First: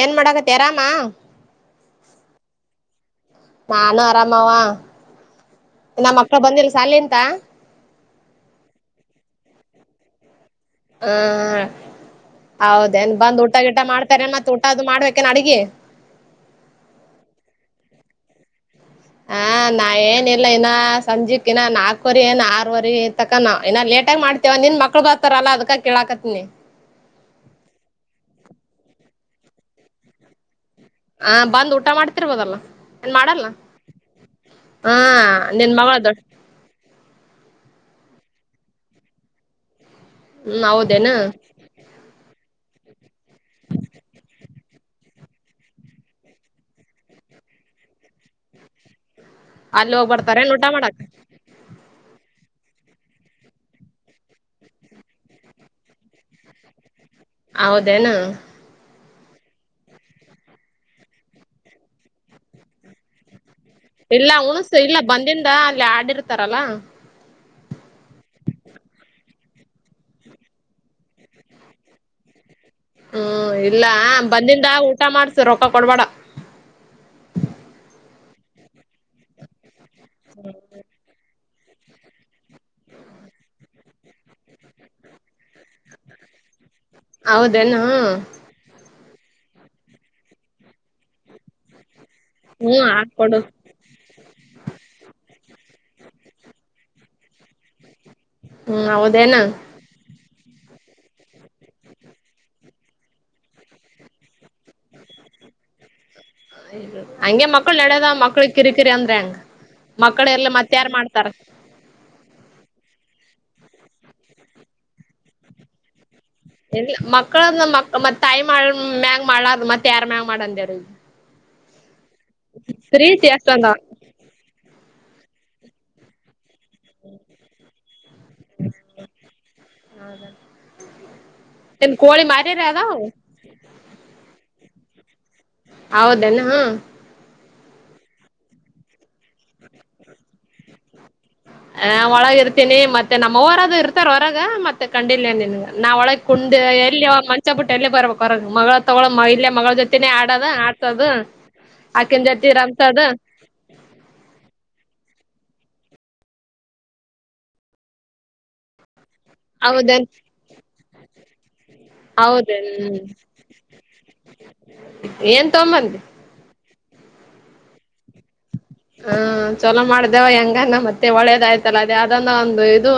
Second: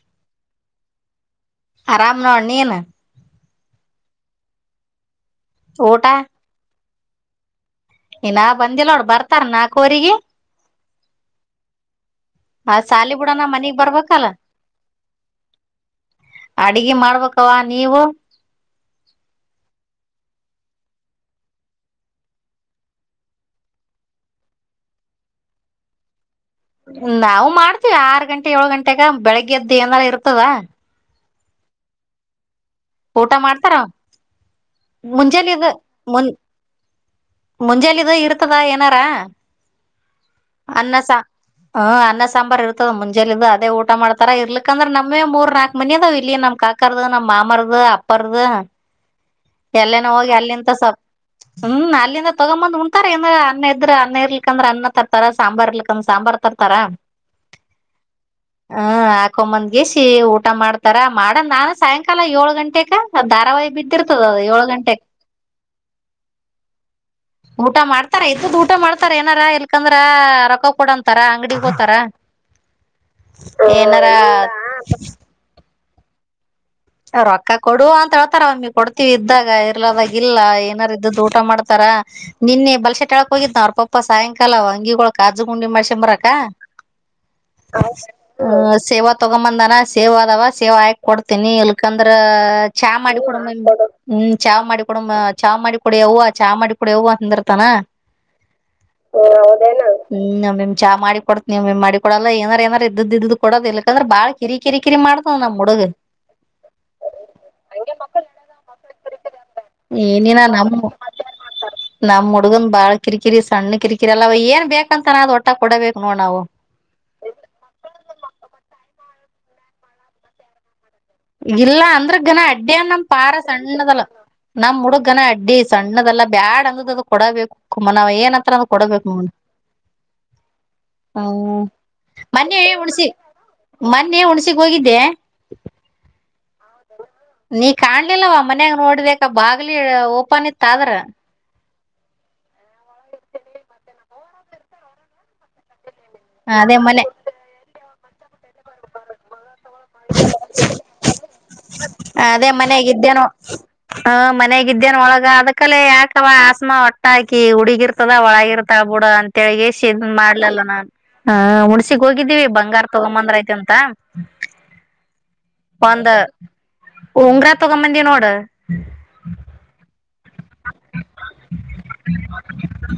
ಏನ್ ಮಾಡಡಕ ತರಾಮಾ ಆರಾಮ ಅಣ್ಣ ನೀನು ನಾನು ಆರಾಮವ ಊಟ ನಮ್ಮ ಮಕ್ಕಳ ಬಂದಿಲ್ಲ ಸಾಲ ಅಂತ ಇ ನ ಬಂದಿಲ್ಲೋಡ್ ಬರ್ತಾರ ನಾಲ್ಕವರಿಗೆ ಆ ಹೌದೇನ್ ಸಾಲಿ ಬಂದ್ ಬಿಡನ ಊಟ ಮನಿಗ್ ಗಿಟ ಬರ್ಬೇಕಲ್ಲ ಮಾಡ್ತಾರೇನ್ ಮತ್ತತ್ ಊಟ ಅದು ಮಾಡ್ಬೇಕೇನ್ ಅಡಗಿ ಅಡಗೆ ಮಾಡ್ಬೇಕವ ನೀವು ಹ ನಾ ಏನ ಇಲ್ಲ ಇನ್ನ ಸಂಜೆಕ್ ಇನ್ನ ನಾಕವರೆರಿ ಏನ್ ಆರವರಿ ತಕ ನ ಇನ್ನ ನ್ ೇಟಾಗ ಮಾಡ್ತೇವ ನಿನ್ ಮಕ್ಳ ಬರ್ತಾರಲ್ಲ ಅದಕ ಕೇಳಾಕತ್ತಿನಿ ನಾವು ಮಾಡ್ತೀವಿ ಆರು ಗಂಟೆ ಏಳ್ ಗಂಟೆಗ ಬೆಳಿಗ್ಗೆ ಎದ್ದು ಏನಲ್ಲ ಇರ್ತದ ಹ ಬಂದ್ ಊಟ ಮಾಡ್ತಿರ್ಬೋದಲ್ಲ ಏನ್ ಊಟ ಮಾಡಲ್ಲ ಮಾಡ್ತಾರ ಹಾ ಮುಂಜಾನೆದು ನಿನ್ ಮಗಳ ದೊಡ್ ಮುನ್ ಮುಂಜಾಲಿದ ಇರ್ತದ ಏನಾರ ಹ್ಮ್ ಅನ್ನಸ ಹೌದೇನು ಹ ಅನ್ನಸ ಸಾಂಬಾರಾರ್ ಇರ್ತದ ಮುಂಜೆಿಂದ ಅದೇ ಊಟ ಮಾಡ್ತಾರ ಇರ್ಲಿಕ್ಕಂದ್ರೆ ನಮ್ಮೇ ಮೂರ್ ನಾಲ್ಕ್ ಮಿ ಅಾವ್ ಇಲ್ಲಿ ನಮ ಕಕರ್ದು ನಮ್ಮ ಮಾಮರದು. ಮಾಮರ್ದ ಅಪ್ಪಾರ್ದು ಅಲ್ಲಿ ಎಲ್ಲನಾ ಹೋಗ್ ಹೋಗಿ ಬರ್ತಾರೇನ್ ಊಟ ಅಲ್ಲಿಂತ ಹ ಮಾಡಾಕ ಅಲ್ಲಿಂದ ತಗೊ್ಂಬಂದ್ ಉಂತಾರ ಏಂದ ಅನ್ನ ಇದ್ರ ಅನ್ನ ಇರ್ಕಂದ್ರೆ ಅನ್ನ ತರ್ತಾರ ಸಾಂಬಾರ್ ಇರ್ಲಕಂದ್ರ ಸಾಂಬಾರಾರ್ ತರ್ತಾರ. ಹೌದೇನ. ಹಕೊಂಬಂದ್ಗೇಸ ಊಟ ಮಾಡ್ತಾರ ಮಾಡ್ ನಾನು ಸಾಯಂಕಾಲ ಏಳು ಗಂಟೆಗ ಧಾರಾವಹಿ ಬಿ ಇಲ್ಲ ಹುಣಸು ಇಲ್ಲ ಬಂದಿಂದ ಅಲ್ಲಿ ಆಡಿರ್ತಾರಲ್ಲ. ಊಟ ಮಾಡ್ತಾರ ಇದ್ದದ್ ಊಟ ಮಾಡ್ತಾರ ಏನಾರ ಇಲ್ಕಂದ್ರ ರೊಕ್ಕ ಕೊಡಂತಾರ ಅಂಗಡಿ ಹತಾರ. ಹ್ಮ್ ಇಲ್ಲ ಬಂದಿಂದಾಗ ಊಟ ಮಾಡ್ಸ ರೊಕ್ಕ ಕೊಡ್ಬೇಡ. ರೊಕ್ಕ ಕೊಡುವ ಅಂತ ಹೇಳ್ತಾರ ಅವಮ್ಮಿ ಕೊಡ್ತಿೀವಿ ಇದ್ದಾಗ ಇರ್ಲದಾಗ ಇಲ್ಲ ಏನಾರ ಇದ್ದು ಊಟ ಮಾಡ್ತ ತಾರಾ ನಿನ್ನೆ ಬಲ್ಸೆಟ್ಾಳಕ್ ಹೋಗಿದ್ ನಾವ ಅವ್ರ ಪಾಪ್ಪ ಸಾಯಂಕಾಲ. ಲ್ಲ ಅಂಗಿಗಳ ಕಾಜು ಗುಂಡಿ ಮಾಡ ಶೆಂಬರಕ ಹೌದೇನು ಸೇವ ತಗೊಂಬಂದನ ಸೇವ ಆದವ ಸೇವ ಆಯಕ ಕೊಡ್ತೀನಿ ಇಲ ಅದ್ರ ಹ್ಮ್ ಚಾ ಮಾಡಿಕ ಕೊಡ ಹಾಕೊಡು ಹ್ಮ್ ಚಾ ಮಾಡಿಕೊಡಮ ಚಾ ಮಾಡಿ. ಕುಡಿ ಅವ ಚಾ ಮಾಡಿ ಕುಡಿ ಅವು ಅಂದಿರ್ತಾನ. ಹ್ಮ ಹೌದೇನಾ. ನಿಮ್ ಚಾ ಮಾಡ ಕೊಡ್ ನೀವು ಮಾಡ ಕೊಡೋಲ್ಲ ಏಾರ ಏಾರ ಇದ್ದ ಇದ ಕ ಕೊಡದ ಇಲ್ಲಕಂದ್ರ ಭಾಳ ಕಿರಿ ಕರಿ ಕಿರಿ ಮಾಡ್ತವ ನಮ್. ಹುಡುಗ. ಹಂಗೆ ಮಕ್ಳು ನಡ್ಯದ ಮಕ್ಳ ಕಿರಿ ಕಿರಿ ಅಂದ್ರೆ ಹಂಗ. ಮಕ್ಕಳು ಏನಿನ ಎರ್ಲ್ಲ ಮತ್ತ ನಮ್ ಯಾರ್ ಮಾಡ್ತಾರ. ನಮ್ ಹುಡ್ಗನ್ ಬಾಳ ಕಿರಿಕಿರಿ ಸಣ್ಣ ಕಿರಿಕಿರಿ ಅಲ್ಲ ಏನ್ ಬೇಕಂತಾನ ಅ್ ಒಟ್ಟ ಕೊಡಬೇಕ. ಎಲ್ಲ ಮಕ್ಕಳ ಮ ಮತ್ ತಾಯಿ ಮಾಡ ಮ್ಯಾಗ ಮಾಡದು ಮತ್ತ ಯಾರ್ ಮ್ಯಾಗ ಮಾಡಂದಾರ. ಇಲ್ಲ ಅಂದ್ರ ಘನ ಅಡ್ಡಿಯ ನಮ್ ಪಾರ ಎಷ್ಟಂದ ಸಣ್ಣದಲ್ಲ ನಮ್ಮ್ ಹುಡುಗ ಗನ ಅಡ್ಡಿ. ಇಡ್ಡಿ ಸಣ್ಣದಲ್ಲಾ ಬ್ಯಾಡ್ ಅಂದ್ ಅದ ಕೊಡಬೇಕು ಕುಮ್ಮ ನಾವ್ ಏನ್ತ್ರ ಅಂದ ಕೊಡಬೇಕುಮ್ಮ. ಹ್ಮ ಏನ್ ಕೋಳಿ ಮೊನ್ನ ಮಾರಿರ ಅದಾವ ಉಣಸಿಸಿ ಮೊನ್ನೆ ಉಣಸ ಹೋಗಿದ್ದೆ. ಹೌದನ ಹ. ನೀ ಕಾಣ್ಲಿಲ್ಲವ ಮನ್ಯಾಗ ನೋಡ್ಬೇಕ ಬಾಗ್ಲಿ ಓಪನ್ ಇತ್ತ ಆದ್ರ. ಹ ಒಳಗ ಇರ್ತೀನಿ ಮತ್ತೆ ನಮ್ಮ ಊರದು ಇರ್ತಾರ ಹೊರಗ ಮತ್ತೆ ಕಂಡಿಲ್ನ್ನ್. ನಾವ್ ಒಳಗ್ ಕುಂಡ ಅದೇ ಮನೆ ಎಲ್ಲಿ ಮಂಚ ಬುಟ್ಟ ಎಲ್ಲ ಬರ್ಬೇಕಕ್ ಹೊರಗೆ ಮಗಳ ತಗೊಳ ಇಲ್ಲ. ಮಗಳ ಜೊತೆನೇ ಆಡದ ಆಡ್ತದ. ಅದೇ ಮನ್ಯಾಗಿದ್ದೇನು ಹ ಮನ್ಗಿದ್ದೇನ್ ಒಳಗ ಅದಕ್ಕ. ಅಕ್ಕಲೆ ಯಾಕವ ಆಸಮಾ ಒಟ್ಟಾಕಿ ಹುಡುಗಿರ್ತದ ಒಳಗ ಇರ್ತ ಬುಡ ಅಂತ. ತೆಳಗಸಿ ಹೌದೇನ್ ಇದನ್ ಮಾಡ್ಲಲ್ಲ ನಾ ಹಾ ಉಣಸಿಗ್ ಹೋಗಿದ್ದೀವಿ ಹೌದೇನ್ ಬಂಗಾರ ತಗೊಂಬಂದ್ರ ಆಯ್ತ ಅಂತ. ಏನ್ ತೊಂಬಂದಿ. ಒಂದ ಉಂಗ್ರ ತಗೊಂಬಂದಿ ನೋಡ. ಹಾ ಚಲೋ ಮಾಡ್ದ. ವ ಹೆಂಗಾನ ಮತ್ತೆ ಒಳ್ಳೇದಾಯ್ತಲ್ಲ ಅದೇ ಅದನ್ನ ಒಂದು ಇದು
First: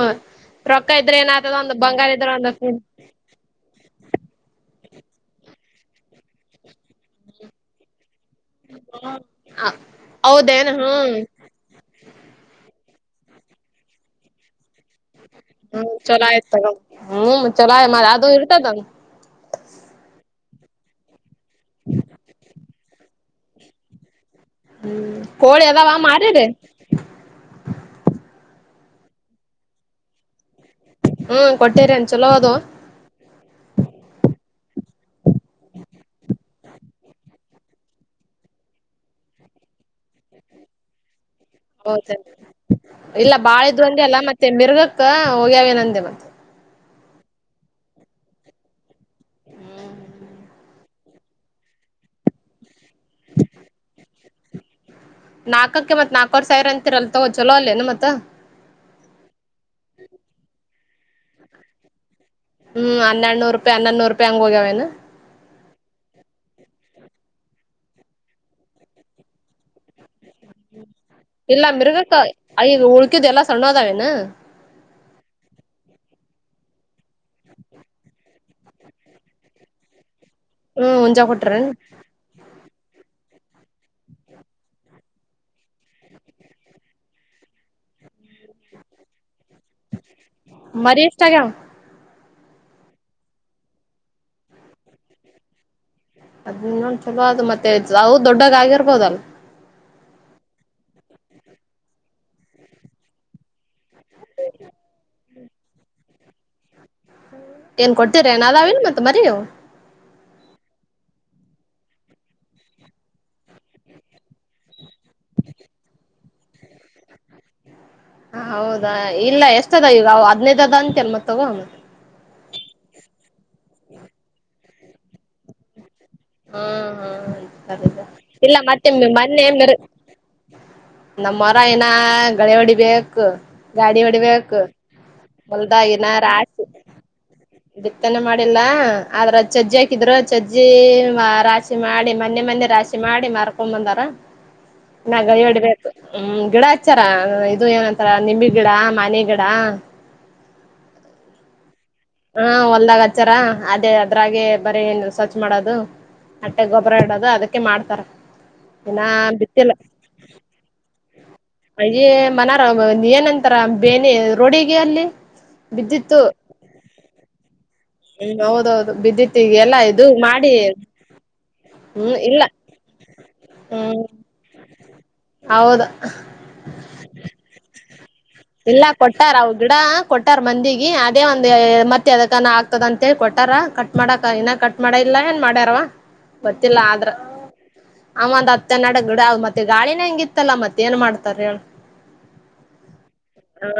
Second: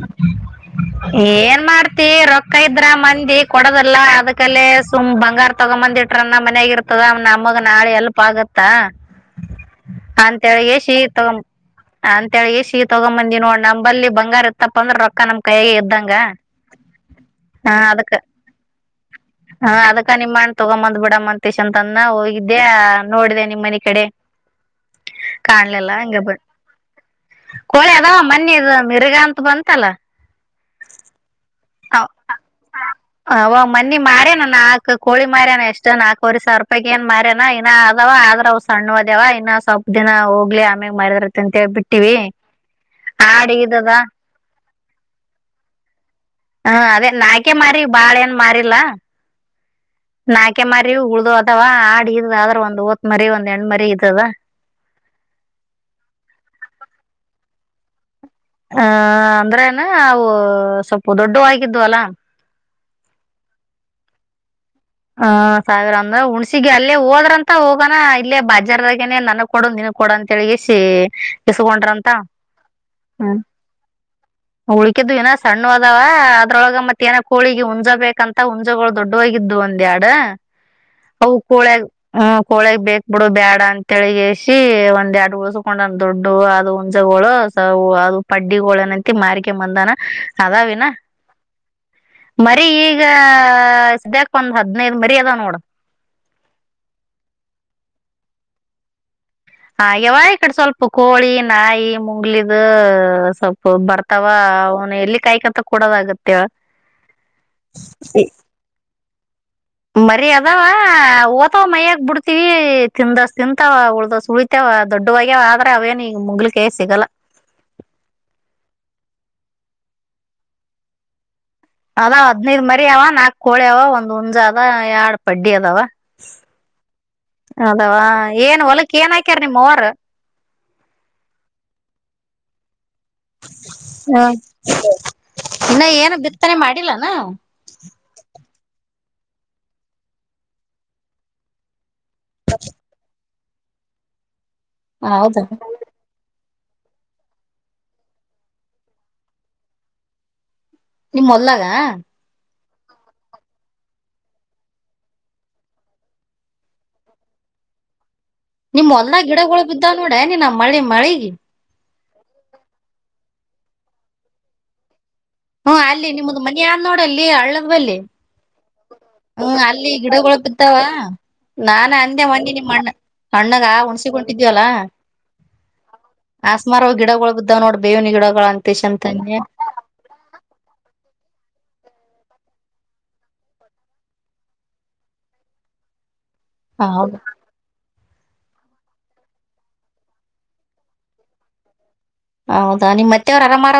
ರೊಕ್ಕ ಇದ್ರೆ ಏನಾಯ್ತದ ಏನ್ ಒಂದು ಮಾಡ್ತಿ ಬಂಗಾರ ಇದ್ರ ಒಂದು ರೊಕ್ಕ ಇದ್ರ ಮಂದಿ ಕೊಡದಲ್ಲ ಅದಕಲ್ಲೇ. ತುಂಬ್ ಬಂಗಾರ ತಗೊಂಬಂದ ಇಟ್ರ ನಮ್ಮ ಮನ್ಯಾಗ ಇರ್ತದ ನಮ್ಮ ನಾಳೆ ಹೆಲ್ಪ್ ದಪ್ಪ ಆಗತ್ತಾ ಅಂತ ಹೌದೇನ್ ಹೇಳಿಗೆಸಿ ಹ್ಮ್ ತಗೊಂಬ ಅಂತ ಹೇಳಗೆಸಿ ತಗೊಂಬಂದಿ ನೋಡ್ ನಂಬಲ್ಲಿ ಬಂಗಾರ. ತಪ್ಪ ಅಂದ್ರ ರೊಕ್ಕ ನಮ್ ಕೈಯಗ್ ಹ್ಮ್ ಇದ್ದಂಗ ಚಲೋ ಆಯ್ತ್ ತಗೋ ಹ್ಮ್ ಹ ಚಲೋ ಅದಕ್. ಅದು ಇರ್ತದ ಹಾ ಅದಕ್ಕ ನಿಮ್ ಅಣ್ ಅಣ್ಣ ತಗೊಂಬಂದ್ ಬಿಡ ಮಂತೇಶ್ ಅಂತ ಹೋಗಿದ್ದೆ ನೋಡಿದೆ ನಿಮ್ ಮನೆ ಕಡೆ. ಹ್ಮ ಕೋಳಿ ಅದಾವ ಕಾಣ್ಲಿಲ್ಲ ಹಂಗ ಬ ಮಾರೀರ್ಯ. ಕೋಳಿ ಅದಾವ ಮನ್ನಿ ಮಿರ್ಗ ಅಂತ ಬಂತಲ್ಲ. ಹ್ಮ್ ಕೊಟ್ಟಿರೇನ್ ಚಲೋ ಅದು ಹ ವ ಮನ್ನಿ ಮರ್ಯಾನ ನಾಲ್ ಕೋಳಿ ಮಾರ್ಯಾನ ಎಷ್ಟ ನಾಕು ವರಿ ಸಾವರ ರೂಪಾಯಿ ಏನ ಮರ್ಯಾನಾ. ಇ ಅದ ಆದ್ರ ಅವ್ ಸಣ್ಣ ಅದ್ಯಾವ ಇನ್ನ ಸ್ವಲ್ಪ ದಿನ ಹೋಗ್ಲಿ ಆಮ್ಯಾಗ ಮಾರಿದರಆಯ್ತು ಅಂತ ಹೇಳಿ. ಹೌದೇನ್ರೀ, ಇಲ್ಲ, ಬಾಳಿದ್ದು! ಈದದ ಒಂದೇ, ಅಲ್ಲ ಮತ್ತೆ ಮೀರುಗಕ್ಕ, ಹೋಗ್ಯವೇ, ನಂದೆ ಮತ್ತೆ? [inaudible] ಹ, ಅದೇ ನಾಕೆ, ಮಾರಿ, ಬಾಳೆ ಏನು, ಮರಿಲಾ. [unintelligible] ನಾಕೆ ಮಾರಿವು, ಉಳ್ದುವ, ಅದವಾ ಆಡ ಇದದ ಆದ್ರ ಒಂದ್ ಹೋತ್, ಮರಿ ಒಂದ್ ಹೆಣ್ ಮರಿ ಇದದ. [inaudible] ನಾಕಕ್ಕೆ, ಮತ್ತ್ ನಾಕುವರೆ, ಸಾವಿರ ಅಂತಿರಲ ತಗೋ, ಚಲೋ ಅಲ್ಲೇನು ಮತ್ತೆ? [inaudible] ಹ, ಅಂದ್ರೇನ! ಅವು ಸ್ವಲ್ಪ ದೊಡ್ದುವ್ ಆಗಿದ್ವಲ್ಲಾ? [inaudible] ಹ್ಮ, ಹನ್ನಡ್ನೂ, ರೂಪಾಯಿ ಹನ್ನೂರು ರೂಪಯಿ ಹೋಗ್ಯವನ. [inaudible] ಹ, ಸಾವಿರ ಅಂದ ಹುಣ್ಸಿಗೆ! ಅಲ್ಲೇ ಹೋದ್ರಂತ ಹೋಗನ, ಇಲ್ಲೇ ಬಾಜಾರದಾಗನನೆ, ನನಗ್ ಕೊಡು, ನಿನ್ಗು. [inaudible] ಕೊಡ, ಅಂತ ಹೇಳಿ, ಇಸ್ಸೀ. [inaudible] ಇಲ್ಲ ಇಸ್ಕೊಂಡ್ರಂತ, ಮಿರ್ಗಕ್ಕ ಈಗ ಉಳ್ಕಿದ್ ಹ್ಮ, ಎಲ್ಲಾ ಸಣ್ಣ ಅದಾವೇನ ಉಳ್ಕಿದ್ದು ಏನ? [inaudible] ಸಣ್ಣವ, ಅದಾವ ಅದ್ರೊಳಗೆ! ಮತ್ತ ಏನ ಕೋಳಿಗೆ, ಹುಂಜ ಬೇಕಂತ ಹುಂಜಗಳು ದೊಡ್ಡವಾಗಿದ್ದು? [inaudible] ಒಂದುಯೆರಡು, ಹ್ಮ್ ಹುಂಜಾ ಅವು ಕೊಟ್ರೇನ್ ಕೋಳಿಯಾಗು? [inaudible] ಹೊಳೆಗ್, ಬೇಕ್, ಬಿಡು, ಬ್ಯಾಡ ಅಂತ! ಹೇಳಗೆಸಿ ಒಂದ್ಯಾಡು ಉಳಿಸಿಗೊಂಡನ ದೊಡ್ದುವ್, ಅದು ಹುಂಜಾಗೋಳು? [inaudible] ಅವು, ಅದು ಪಡ್ಡಿಗಳನಂತ! ಮಾರುಕೋ, ಬಂದಾನ ಅದಾವಿನ? ಮರಿ ಎಷ್ಟ ಆಗ್ಯಾವ [inaudible] ಮರಿ, ಈಗ ಸದ್ಯಕ್! ಒಂದು, ಹದ್ನೈದ ಮರಿ ಅದಾವ, ನೋಡು. [inaudible] ಅಧ್ಯೇನುತೇನುಚಾಲೋ, ಅದು, ಮತ್ತೆ, ದೊಡ್ಡಗ, ಹಗಿಬೋಹುಧ್ಯಾಲ? [inaudible] ಆಗ್ಯಾವ, ಈ ಕಡೆ ಸ್ವಲ್ಪ ಕೋಳಿ ನಾಯಿ ಮುಂಗ್ಲಿದು, ಸ್ವಲ್ಪ ಬರ್ತಾವ? [inaudible] ಅವನು, ಎಲ್ಲಿ, ಕಾಯತೋಕ, ಕೊಡಲಾಗುತ್ತೆ? [inaudible] ಏನ್, ಕೊಟ್ಟಿರಿ, ಏನ್ ಅದಾವ ಏನ ಇಲ್ ಮತ್ತ ಮರಿ ನೀವು? [inaudible] ಮರಿ, ಅದಾವ ಓತವ! ಮೈಯಕ್ ಬಿಡ್ತಿವಿ ತಿಂದಸ್, ತಿಂತಾವ ಉಳ್ದಸ್ ಉಳಿತಾವ ಅದು? [inaudible] ದೊಡ್ದುವ, ಆಗ್ಯಾವ ಆದ್ರ! ಅವೇನು ಈಗ ಮುಂಗಾಳಿ ಕೈಯಾಗ್ ಸಿಗಲ್ಲ? [inaudible] ಹ, ಹೌದಾ, ಇಲ್ಲ ಎಸ್ಟು, ಅದವ ಈವಗ ಹದ್ನೈದು, ಅದವ ಅಂತೆಲ್ ಮತ್ತ ತಗೊ? [inaudible] ಅದೇ, ಹದ್ನೈದ್, ಮರಿ, ಅವ ನಾಕ್ ಕೋಳಿ ಅವ, ಒಂದ್ ಹುಂಜ! ಅದ, ಎರಡ್ ಪಡ್ಡಿ, ಅದಾವ? [inaudible] ಹಾ, ಹಾ, ಅದವ ಇಲ್ಲ! ಏನ್ ಮತ್ತೆ, ಹೊಲಕ್ ಏನ್ ಹಾಕ್ಯಾರ ಮೊನ್ನೆ, ನಿಮ್ ಮಿರ. ಅವ್ವಾರ [inaudible] ನಮ್ಮ, ಮರ, ಏನ ಗಣಗಡಿಗೆ. [inaudible] ಕೂ, ಗಾಡಿ, ವಡಿ ಬೇಕ್! ಇನ್ನ ಹೊಲದಾಗ ಏನು ಬಿತ್ತನೆ ಏನರಾಕು. [inaudible] ಮಾಡಿಲ್ಲನ ಬಿತ್ತನೆ, ಮಾಡಿಲ್ಲ! ಆದ್ರ ಚಜ್ಜಿ ಹಾಕಿದ್ರು ಚಜ್ಜಿ ರಾಚಿ ಮಾಡಿ. [inaudible] ಮನ್ನೆ, ಮನ್ನೆ ರಾಶಿ ಮಾಡಿ ಮಾರುಕಂಡು, ಬಂದಾರ! ಇನ್ನ, ಹೌದ ಕೈ ವಾಡಬೇಕು. [inaudible] ಗಿಡ, ಹಚ್ಚಾರ ಇದು ಏನಂತಾರ! ನಿಂಬೆ ಗಿಡ ಮಾನಿ ಗಿಡ? [inaudible] ನಿಮ್ಮ, ಹೊಲದಾಗ? [inaudible] ಹಾ, ಹೊಲ್ದಾಗ ಹಚ್ಚಾರ! ಅದೇ ಅದ್ರಾಗೆ ಬರೀ ಏನು, ಸ್ವಚ್ ಮಾಡೋದು? [inaudible] ಅಟ್ಟೆ, ಗೊಬ್ಬರ ಇಡೋದು ಅದಕ್ಕೆ ಮಾಡ್ತಾರ? [inaudible] ನಿಮ್, ಇನ್ನ ಹೊಲ್ದಾಗ ಗಿಡಗೋಳ ಬಿತ್ತಿಲ್ಲ ಬಿದ್ದಾವ! ನೋಡು, ನೀನ ಮಳಿ ಮಳಿಗಿ. [inaudible] ಅಯೇ, ಮನಾರ, ಏನಂತಾರ? ಬೇನೆ ರೋಡಿಗೆ ಅಲ್ಲಿ! [inaudible] ಹಾ, ಅಲ್ಲಿ ಬಿದ್ದಿತ್ತು ನಿಮ್ಮ್ದ, ಮನಿ, ಅದೇ, ನೋಡಲ್ಲಿ ಹಳ್ಳದ್ ಬಲ್ಲಿ. ಹ್ಮ್ ಹೌದೌದು [inaudible] ಹ್ಮ, ಬಿದ್ದಿತ್ತಿಗೆ ಎಲ್ಲಾ ಅಲ್ಲಿ ಇದು ಗಿಡಗಳು ಮಾಡಿ ಬಿದ್ದಾವ? [inaudible] ನಾನ್, ಹ್ಮ್ ಅಂದೆ ಇಲ್ಲ ಮಂದಿ! ನಿಮ್ಮ್ ಅಣ್ಣಗ ಹ್ಮ್ ಉಣಸಿಗೆ, ಹೊಂಟೀದ್ದಿವಿ ಅಲ್ಲ. ಹೌದು [inaudible] ಆಸ್ಮಾರ್, ಗಿಡಗೋಳ್, ಬಿದ್ದಾವ ನೋಡ್, ಬೇವಿನ, ಗಿಡ. [inaudible] ಇಲ್ಲ, ಕೊಟ್ಟಾರ ಅವು, ಗಿಡ. [inaudible] ಕೊಟ್ಟಾರ, ಮಂದಿಗೆ ಅದೇ! ವಂದು, ಮತ್ತೆ ಎದಕನಾ, ಆಗ್ತದ ಅಂತ ಹೇಳಿ! ಕೊಟ್ಟಾರ ಕಟ್ ಮಾಡಕ್ ಇನ್ನ ಕಟ್ ಮಾಡ ಇಲ್ಲ. [inaudible] ಎಲ್ಲ, ಏನ್ ಮಾಡ್ಯಾರವಾ! ಗೊತ್ತಿಲ್ಲ ಆದ್ರ. ಹೌದ [inaudible] ಹಾಂಗ್ಯಂಥ, ಹತುನಾಡು, ಗಿಡ, ಮತ್ತೆ ಗಾಳಿನ ಹೆಂಗ ಇತ್ತಲ್ಲಾ ಮತ್ತತ್ ಏನ್ ಮಾಡ್ತಾರೆ, ಹೇಳು? [inaudible] ಹೌದಾ, ನಿಮ್ಮತ್ತೆ? [inaudible] ಹಾ,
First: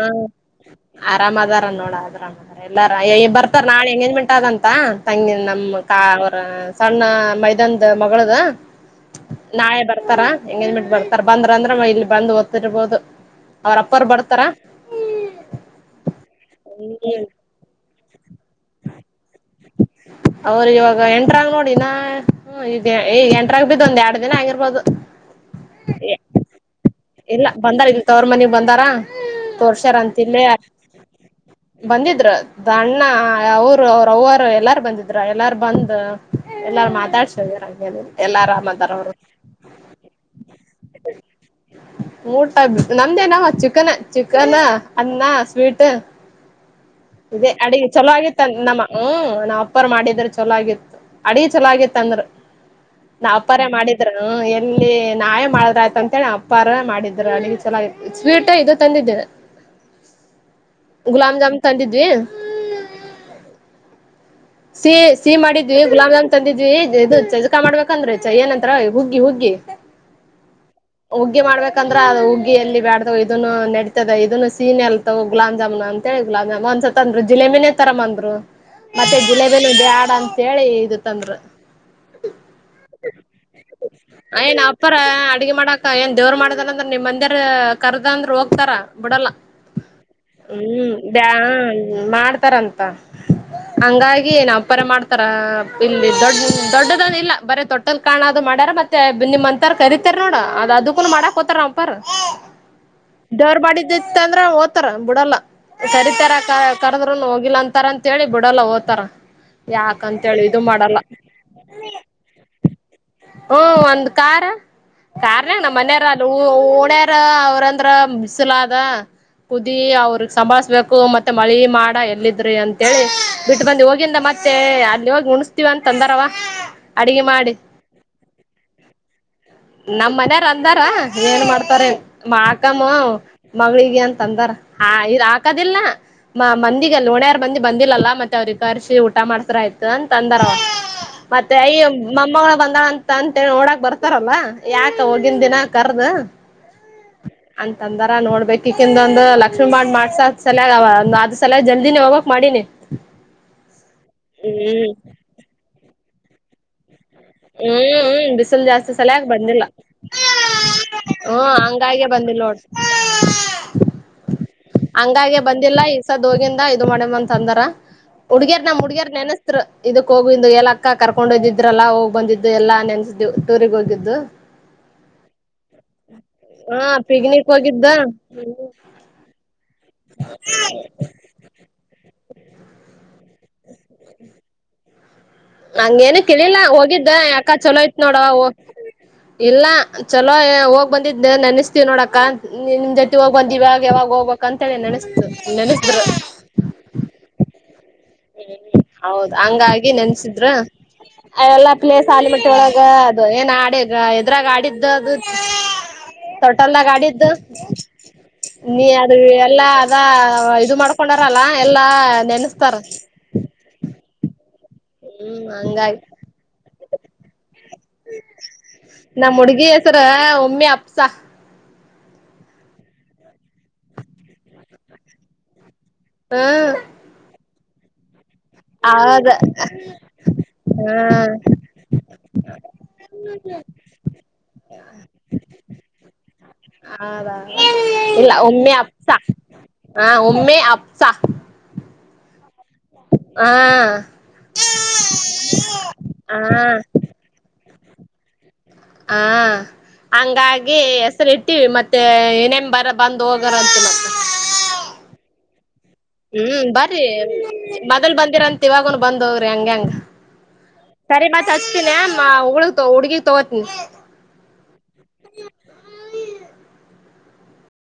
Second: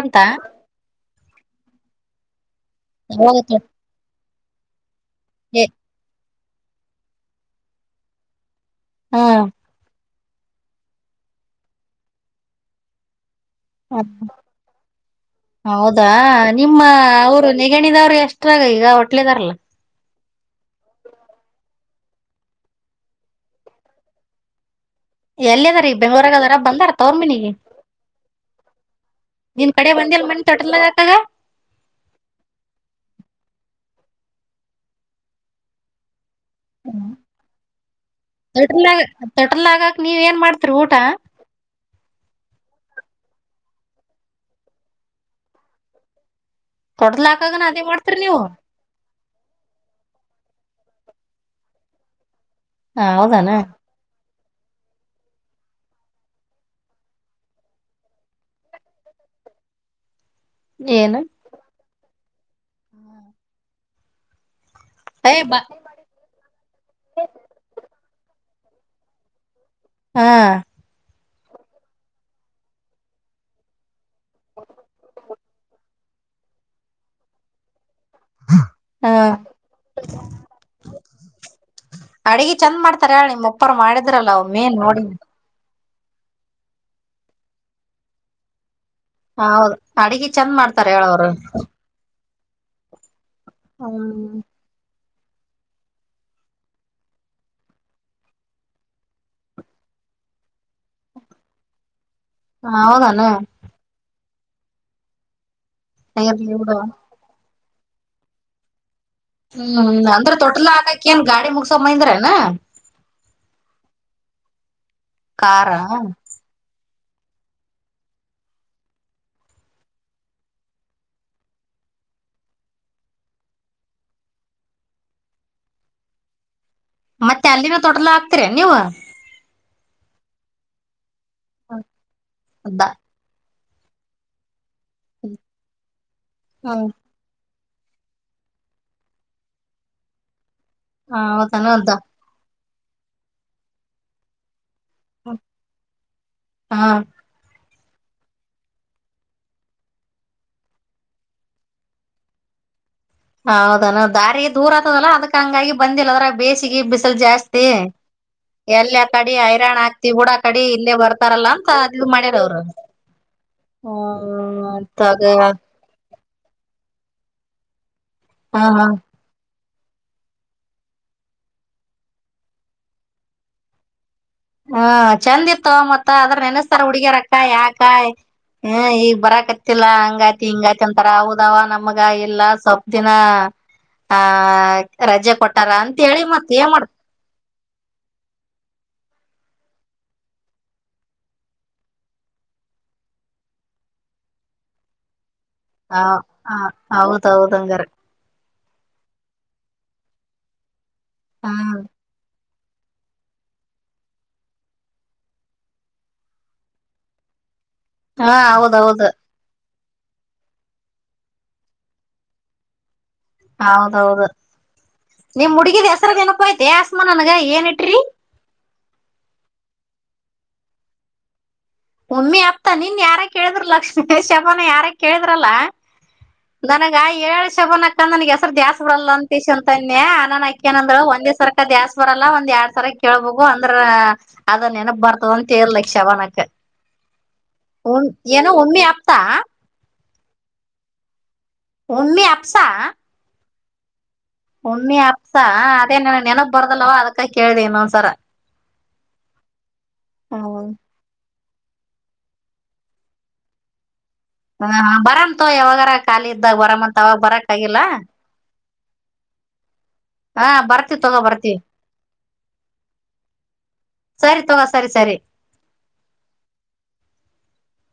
ಆರಾಮ್ ಅದಾರ ನೋಡು. ಅರಾಮದ ಎಲ್ಲಾರ, ಬರುತ್ತಾರೆ, ನಾಳೆ, ಎಂಗೇಜ್ಮೆಂಟ್ ಆದ. [inaudible] ಅದೆಂತಾ, ತಂಗಿ, ನಮ ಕಾ, ಅವ್ರ ಸಣ್ಣ ಮೈದಾನದು, ಮಗಳದು. [unintelligible] ಹೂ. [inaudible] ಬರ್ತಾರ, ಎಂಗೇಜ್ಮೆಂಟ್ ಬರ್ತಾರ! ಬಂದ್ರ ಅಂದ್ರೆ, ಇಲ್ಲಿ ಬಂದು ಓದತ್ತಿರ್ಬೋದು, ಅವ್ರ ಅಪ್ಪರು, ಬರುತ್ತಾ. [inaudible] ಹೌದಾ, ನಿಮ್ಮ, ಹ್ಮ್ ಅವರು ನೆಗಣಿದವರು. [inaudible] ಇಷ್ಟರ, ಈಗ, ಒಟ್ಲದಾರಲ್ಲ? [inaudible] ಅವ್ರ, ಇವಾಗ ಎಂಟ್ರಾಗ, ನೋಡು, ಇನ್ನ, ಈಗ ಎಂಟರಾಗ, ಬಿದ್ದ ಒಂದು ಎರಡ್ ದಿನ ಆಗಿರ್ಬೋದು? [inaudible] ಎಲ್ಲಿದ್ದಾರೆ, ಬೆಂಗಳೂರಾಗ, ಅದಾರ, ಬಂದಾರ? [inaudible] ಇಲ್ಲ ಬಂದಾರ ಇಲ್ಲ ತವರು ಮನಗ್ ಬಂದಾರ ನಿನ್ ಕಡೆ ತೋರ್ಸ್ಯಾರ ಅಂತ ಬಂದಿಲ್ ಇಲ್ಲೇ ಮನಿ ತೊಟಲ್ದಾಗ ಹಾಕಾಗ ಬಂದಿದ್ರು ದ ಅಣ್ಣ ಅವ್ರು ಅವ್ರ ಅವ್ವರು ಎಲ್ಲಾರು ಬಂದಿದ್ರ ಎಲ್ಲಾರು ಬಂದ್ ಎಲ್ಲಾರು ಮಾತಾಡ್ಸಾರಂಗ ಎಲ್ಲಾರ ಮಾತಾರ ತೊಟಲ್ದಾಗ ಅವರು ತೊಟಲ್ ಹಾಕಕ್ ನೀವ್ ಏನ್ ಮಾಡ್ತಿರಿ ಊಟ ಊಟ ನಮ್ದೇನಾವ ಚಿಕನ್ ಚಿಕನ್ ಅನ್ನ ಸ್ವೀಟ್ ತೊಟಲ್ ಇದೇ ಹಾಕಾಗನ ಅದೇ ಅಡಿಗೆ ಚಲೋ ಮಾಡ್ತಿರಿ ನೀವು ಆಗಿತ್ತ ನಮ್ಮ ಹಹೂ ನಾವ್ ಅಪ್ಪಾರ ಮಾಡಿದ್ರ ಚಲಾಗಿತ್ತು ಅಡಿ ಚಲಾಗಿತ್ತ ಅಂದ್ರ ಹ ನಾ ಹೌದಾನ ಅಪ್ಪರ ಮಾಡಿದ್ರ ಹೂ ಎಲ್ಲಿ ನಾವೇ ಮಾಡುದ ಆಯ್ತು ಅಂತೇಳಪ್ಪ ಪರ ಮಾಡಿದ್ರ ಅಲ್ಲಿಗೆ ಚಲಾಗಿ ಸ್ವೀಟ ಇದು ತಂದಿದ್ದೇ ಏನು ಗುಲಾಮ್ ಜಾಮನ್ ತಂದಿದ್ವಿ ಸಿಹಿ ಏ ಸಿಹಿ ಬಾ ಮಾಡಿದ್ವಿ ಗುಲಾಮ್ ಜಾಮ್ ತಂದಿದ್ವಿ ಇದು ಚಜಕಾ ಮಾಡ್ಬೇಕಂದ್ರೆ ಜಯನ್ನತ್ರ ಹುಗ್ಗಿ ಹುಗ್ಗಿ ಹಾ ಹುಗ್ಗಿ ಮಾಡಬೇಕಂದ್ರೆ ಅದು ಹುಗ್ಗಿಎಲ್ಲಿ ಬ್ಯಾಡ್ದವು ಇದನ್ನು ನಡತದೆ ಇದನು ಸೀನ್ ಎಲ್ತವು ಗುಲಾಬ್ ಜಾಮುನ್ ಅಂತ ಲ ಒಂದ್ಸ ಅಂದ್ರು ಜಿಲೇಬಿನೇ ತರ ಅಂದ್ರು ಹಾ ಮತ್ತೆ ಜಿಲೇಬಿನು ಬ್ಯಾಡ ಅಂತೇಳಿ ಇದು ತಂದ್ರು ಅಡಿಗೆ ಚಂದ್ ಮಾಡ್ತಾರ ಹೇಳ ನಿಮ್ಮ ಒಪ್ಪರ್ ಮಾಡಿದ್ರಲ್ಲ ಅವ ಏನ್ ಅಪ್ಪಾರ ನೋಡಿನಿ ಅಡ್ಗಿ ಮಾಡಾಕ ಏನ್ ದೇವ್ರ ಮಾಡದಲ್ಲ ಅಂದ್ರೆ ನಿಮ್ಮ ಮಂದಿರ ಕರ್ದ ಅಂದ್ರ ಹೋಗ್ತಾರ ಬಿಡಲ್ಲ ಹೌದ್ ಅಡಗಿ ಚಂದ್ ಹೂ ಮಾಡ್ತಾರ ಹೇಳ ಅವ್ರು ಬ್ಯಾ ಮಾಡ್ತಾರಂತ ಹ ಏನ್ ನಮ್ಮ ಅಪಾರ ಮಾಡುತ್ತಾರೆ ಇಲ್ಲಿ ದೊಡ್ ದೊಡ್ಡದ ಇಲ್ಲ ಬರ ದೊಟ್ಟಲ್ ಕಾಣದು ಮಾಡ್ಯಾರ ಮತ್ತೆ ನಿಮ್ಂತ ಕರಿತ ನೋಡ ಅದ ಅದ್ಕ್ಕೂ ಮಾಡಾಕ್ಕತಾರ ನ ಅಪ್ಪರೂ ಹ ಹೌದಾನ ಅಂದ್ರ ಒಟರ ಬಿಡಲ್ಲ ಕರಿತರ ಇರ್ಲಿ ಹೋಗಿಲ್ಲ ಬಿಡು ಕರುದ್ರುನು ಹೋಗಿಲ್ಲ ಅಂತ ಹತಾರ ಅಂತ ಹೇಳಿ ಬಿಡಲ್ಲ ಹೋಗ್ತಾರ ಹ್ಮ್ ಅಂದ್ರ ಯಾಕಂತೇಳಿ ಇದು ತೊಟ್ಲ ಮಾಡಲ್ಲ ಹಾಕಕ್ ಏನ್ ಗಾಡಿ ಮುಗಸೋ ಬಂದಿರೇನ ಹೂ ಒಂದು ಕಾರ್ ಕಾರ್ಣ್ಣ ಕಾರಾ ಮನೆಯಾರ ಹೊಣೆ ಅವ್ರಂದ್ರ ಬಿಸಿಲಾದ ಕುದಿ ಅವ್ರ ಸಂಭಾಸ್ಬೇಕು ಮತ್ತೆ ಮಳಿ ಮಾಡ ಎಲ್ಲಿದ್ರಿ ಅಂತೇಳಿ ಬಿಟ್ಟ ಬಂದ ಹೋಗಿ ಈಗಿಂದ ಮತ್ತೆ ಅಲ್ಲಿ ಇವಾಗ ಮುಣಿಸಸ್ತೀವ ಅಂತ ಅಂದಾರವ ಅಡುಗೆ ಮತ್ತೆ ಮಾಡಿ ಅಲ್ಲಿನ ತೊಟ್ಲ ಹಾಕ್ತಿರಿ ನೀವು ನಮ್ಮನೆಗೆ ಅಂದಾರ ಏನ್ ಮಾಡ್ತಾರ ಮಾ ದ ಅಕಮ್ಮ ಮಗಳಿಗೆ ಅಂತ ಅಂದಾರ ಹಾ ಇ್ ಹಾಕದಿಲ್ಲ ಮ ಮಂದಿಿಗೆ ಅಲ್ಲ ಓಣೆಯಾರ್ ಮಂದಿ ಬಂದಿಲ್ಲಲ್ಲಾ ಮತ್ತೆ ಅವ್ರಿಗೆ ಕರ್ಸಿ ಊಟ ಮಾಡ್ತಾರ ಆಯ್ತು ಅಂತ ಅಂದಾರ ಮತ್ತೆ ಅಯ ಹೌದನದ ಮೊಮ್ಮಗಳು ಬಂದ ಲ್ಲಾ ಅಂತ ಅಂತೇಳಿ ನೋಡಕಾಂತಾ ಬರ್ತಾರಲ್ಲ ಯಾಕ ಹೋಗಿನ ದಿನ ಕರ್ದು ಹ ಅಂತಂದಾರ ನೋಡ್ಬೇಕಕಿಂದ ಒಂದು ಲಕ್ಷ್ಮಿ ಮಾಡ್ ಮಾಡ್ಸ ಅ್ ಸಲಯ ಅ ಆದ್ ಸಲ ಜಲ್ದಿನ ಹೋಗಕ್ ಮಾಡೀಿನಿ ಹೌದಾನ ದಾರಿಿಗೆ ದೂರ ಆತದಲ್ಲಾ ಅದಕ್ಕ ಹಂಗಾಗಿ ಬಂದಿಲ್ಲ ಅದ್ರ ಬೇಸಿಗೆ ಬಿಸಿಲು ಜಾಸ್ತಿ ಹ್ಮ್ ಹ್ಮ್ ಬಿಸಿಲು ಜಾಸ್ತಿ ಎಲ್ಲ ಸಲಯಾಗ ಕಡೆ ಬಂದಿಲ್ಲ ಹಐರಾಣ್ ಹಾಕ್ತಿವಿ ಕೂಡ ಕಡೆ ಇಲ್ಲೇ ಹ್ಮ ಬರ್ತಾರಲ್ಲ ಅಂತ ಅ ಹಂಗಾಗೆ ಬಂದಿಲ್ಲ ನೋಡ್ ಹ್ಮ ತಗ ಹಂಗಾಗೆ ಬಂದಿಲ್ಲ ಈಸದ ಹೋಗಿಂದ ಇದು ಮಾಡಂತ ಅಂದರ ಹ ಹುಡುಗರ್ ನಮ್ ಹ ಹುಡುಗರ್ ನೆನೆಸ್ರು ಇದಕ್ ಹೋಗಿಂದು ಎಲ್ಲ ಅಕ್ಕ ಕರ್ಕೊಂಡದಿದ್ರಲ್ಲಾ ಹೋಗ ಬಂದಿದ್ದು ಎಲ್ಲಾ ನೆನ್ಸಿದ್ದ ಟೂರಿಗೆ ಹೋಗಿದ್ದು ಹೂ ಚಂದ ಇತ್ತು ಮತ್ತ ಅದ್ರ ನೆನೆಸ್ತಾರ ಹಾ ಹುಡ್ಗಿರಕ್ಕಿ ಪಿಗ್ನಿಕ್ ಹೋಗಿದ್ದ ಯಾಕಾಯ ಹ ಈಗಗ್ ಬರಕತ್ತಲ್ಲಾ ಹಂಗಾತಿ ಹಿಂಗತಿ ಅಂತಾರ ಹೌದವ್ವ ನಮಗ ಇಲ್ಲ ಸ್ವಪ್ಪ ದಿನ ಆ ರಜೆ ಕೊಟ್ಟಾರ ಹಂಗ ಏನು ಅಂತೇಳಿ ಮತ್ ಕೇಳಿಲ್ಲ ಏನ್ ಮಾಡ್ತ ಹೋಗಿದ್ದ ಯಾಕ ಚಲೋ ಇತ್ ನೋಡವ್ವ ಇಲ್ಲ ಚಲೋ ಹೋಗ್ ಬಂದಿದ್ದ ನೆಸ್ತೀವ ನೋಡಕ್ಕ ನಿಮ್ ಜೊತೆ ಹೋಗ್ ಬಂದಾಗ ಯಾವಾಗ ಹೋಗ್ಬ ಕಂತಳೆ ನಡೆಸ್ತು ಹಾ ಹ ಹೌದೌದ್ ಹಂಗಾರೆ ಹೂ ಹೌದ ಹಂಗಾಗಿ ನೆನ್ಸಿದ್ರಲ್ಲಾ ಹ್ಮ್ ಪ್ಲೇಸ್ ಆಲಮಟ್ಟಿ ಒಳಗ ಹ ಅದು ಏನ್ ಆಡಿಗ ಎದ್ರಾಗ ಆಡಿದ್ದು ಅದು [inaudible] ತೊಟಲ್ಲಾಗ ಆಡಿದ್ದು ಹ ನೀ ಹೌದೌದು ಅದು ಎಲ್ಲ ಅದ ಇದು ಮಾಡ್ಕೊಂಡಾರಲ್ಲ ಎಲ್ಲಾ ನೆನಸ್ತಾರ ಹೌದೌದು ಹ್ಮ್ ನಿಮ್ ಹುಡುಗಿದ್ ಹಂಗಾಗಿ ಹೆಸರು ನೆನಪುಯ್ತಿ ಆಸ್ಮಾ ನನ್ಗ ಏನ್ ಇ ನಮ್ಮ ಹುಡ್ಗಿ ಹೆಸರ ಉಮ್ಮೆ ಅಫ್ಸ. ಉಮ್ಮೆ ಅಫ್ತ ನಿನ್ ಯಾರ ಕೇಳಿದ್ರು ಲಕ್ಷ್ಮೀ ಶಬಾನ ಯಾರೊ ಕೇಳಿದ್ರಲ್ಲ. ಹ್ಮ್ ನನಗಾ ಏಳ್ ಶಬನಕ್ಕ ನನಗೆ ದ್ಯಾಸ್ ಬರಲ್ಲ ಹೌದ ಅಂತೇಶ ಅಂತೆ ಆ ನಾನನ್ ಅಕೇನಂದ್ ಹ್ಮ್ ಒಂದೇ ಸರಕ ದ್ಯಾಸ್ ಬರಲ್ಲಂದ ಎರಡ್ ಸರಕ್ ಕೇಳ್ಬೇಕು. ಅಂದ್ರ ಅದನ್ ನೆನಪ ಬರ್ತದಂತೇರ್ಲಿ ಶಬನಕ್ ಹದ ಇಲ್ಲ ಉಮ್ಮೆ ಉಮ್ಮಿ ಅಫ್ಸ ಆಪ್ತ ಹ ಉಮ್ಮೆ ಅಫ್ಸ. ಒಮ್ಮಿ ಅಪ್ಸಾ ಹಾ ಉಮ್ಮೆ ಅಪ್ಸ ಅದೇ ನನಗ್ ಹಾ ನೆನಪ್ ಬರೊದಿಲ್ಲವ ಅದಕ್ಕ ಕೇಳ್ದೆ ಇನ್ನೊಂದ್ಸರ. ಹ ಹ್ಮ್ ಹಂಗಾಗಿ ಹೆಸರಿಟ್ಟ್ ಟ್ಟಿ ಮತ್ತೆ ಇನೇನ್ ಬರ ಬಂದ್ ಹೋಗರಂತೆ ಮತ್ತೆ ಹ ಬರಂತೋಗ್ ಯಾವಾಗರ. ಹ್ಮ್ ಬರ್ರಿ ಮೊದಲ್ ಬಂದಿರಂತ ಇವಾಗನು ಬಂದೋಗ್ರಿ ಹಂಗಂಗ ಹ ಬರ್ತಿವಿ ತಗೋ ಸರಿ ಮತ್ ಬರ್ತಿವಿ ಹಚ್ತೀನಿ ಹುಳ್ ಹುಡ್ಗಿಗ್ ತಗೋತೀನಿ. ಸರಿ ತೊಗೊ ಸರಿ ಸರಿ.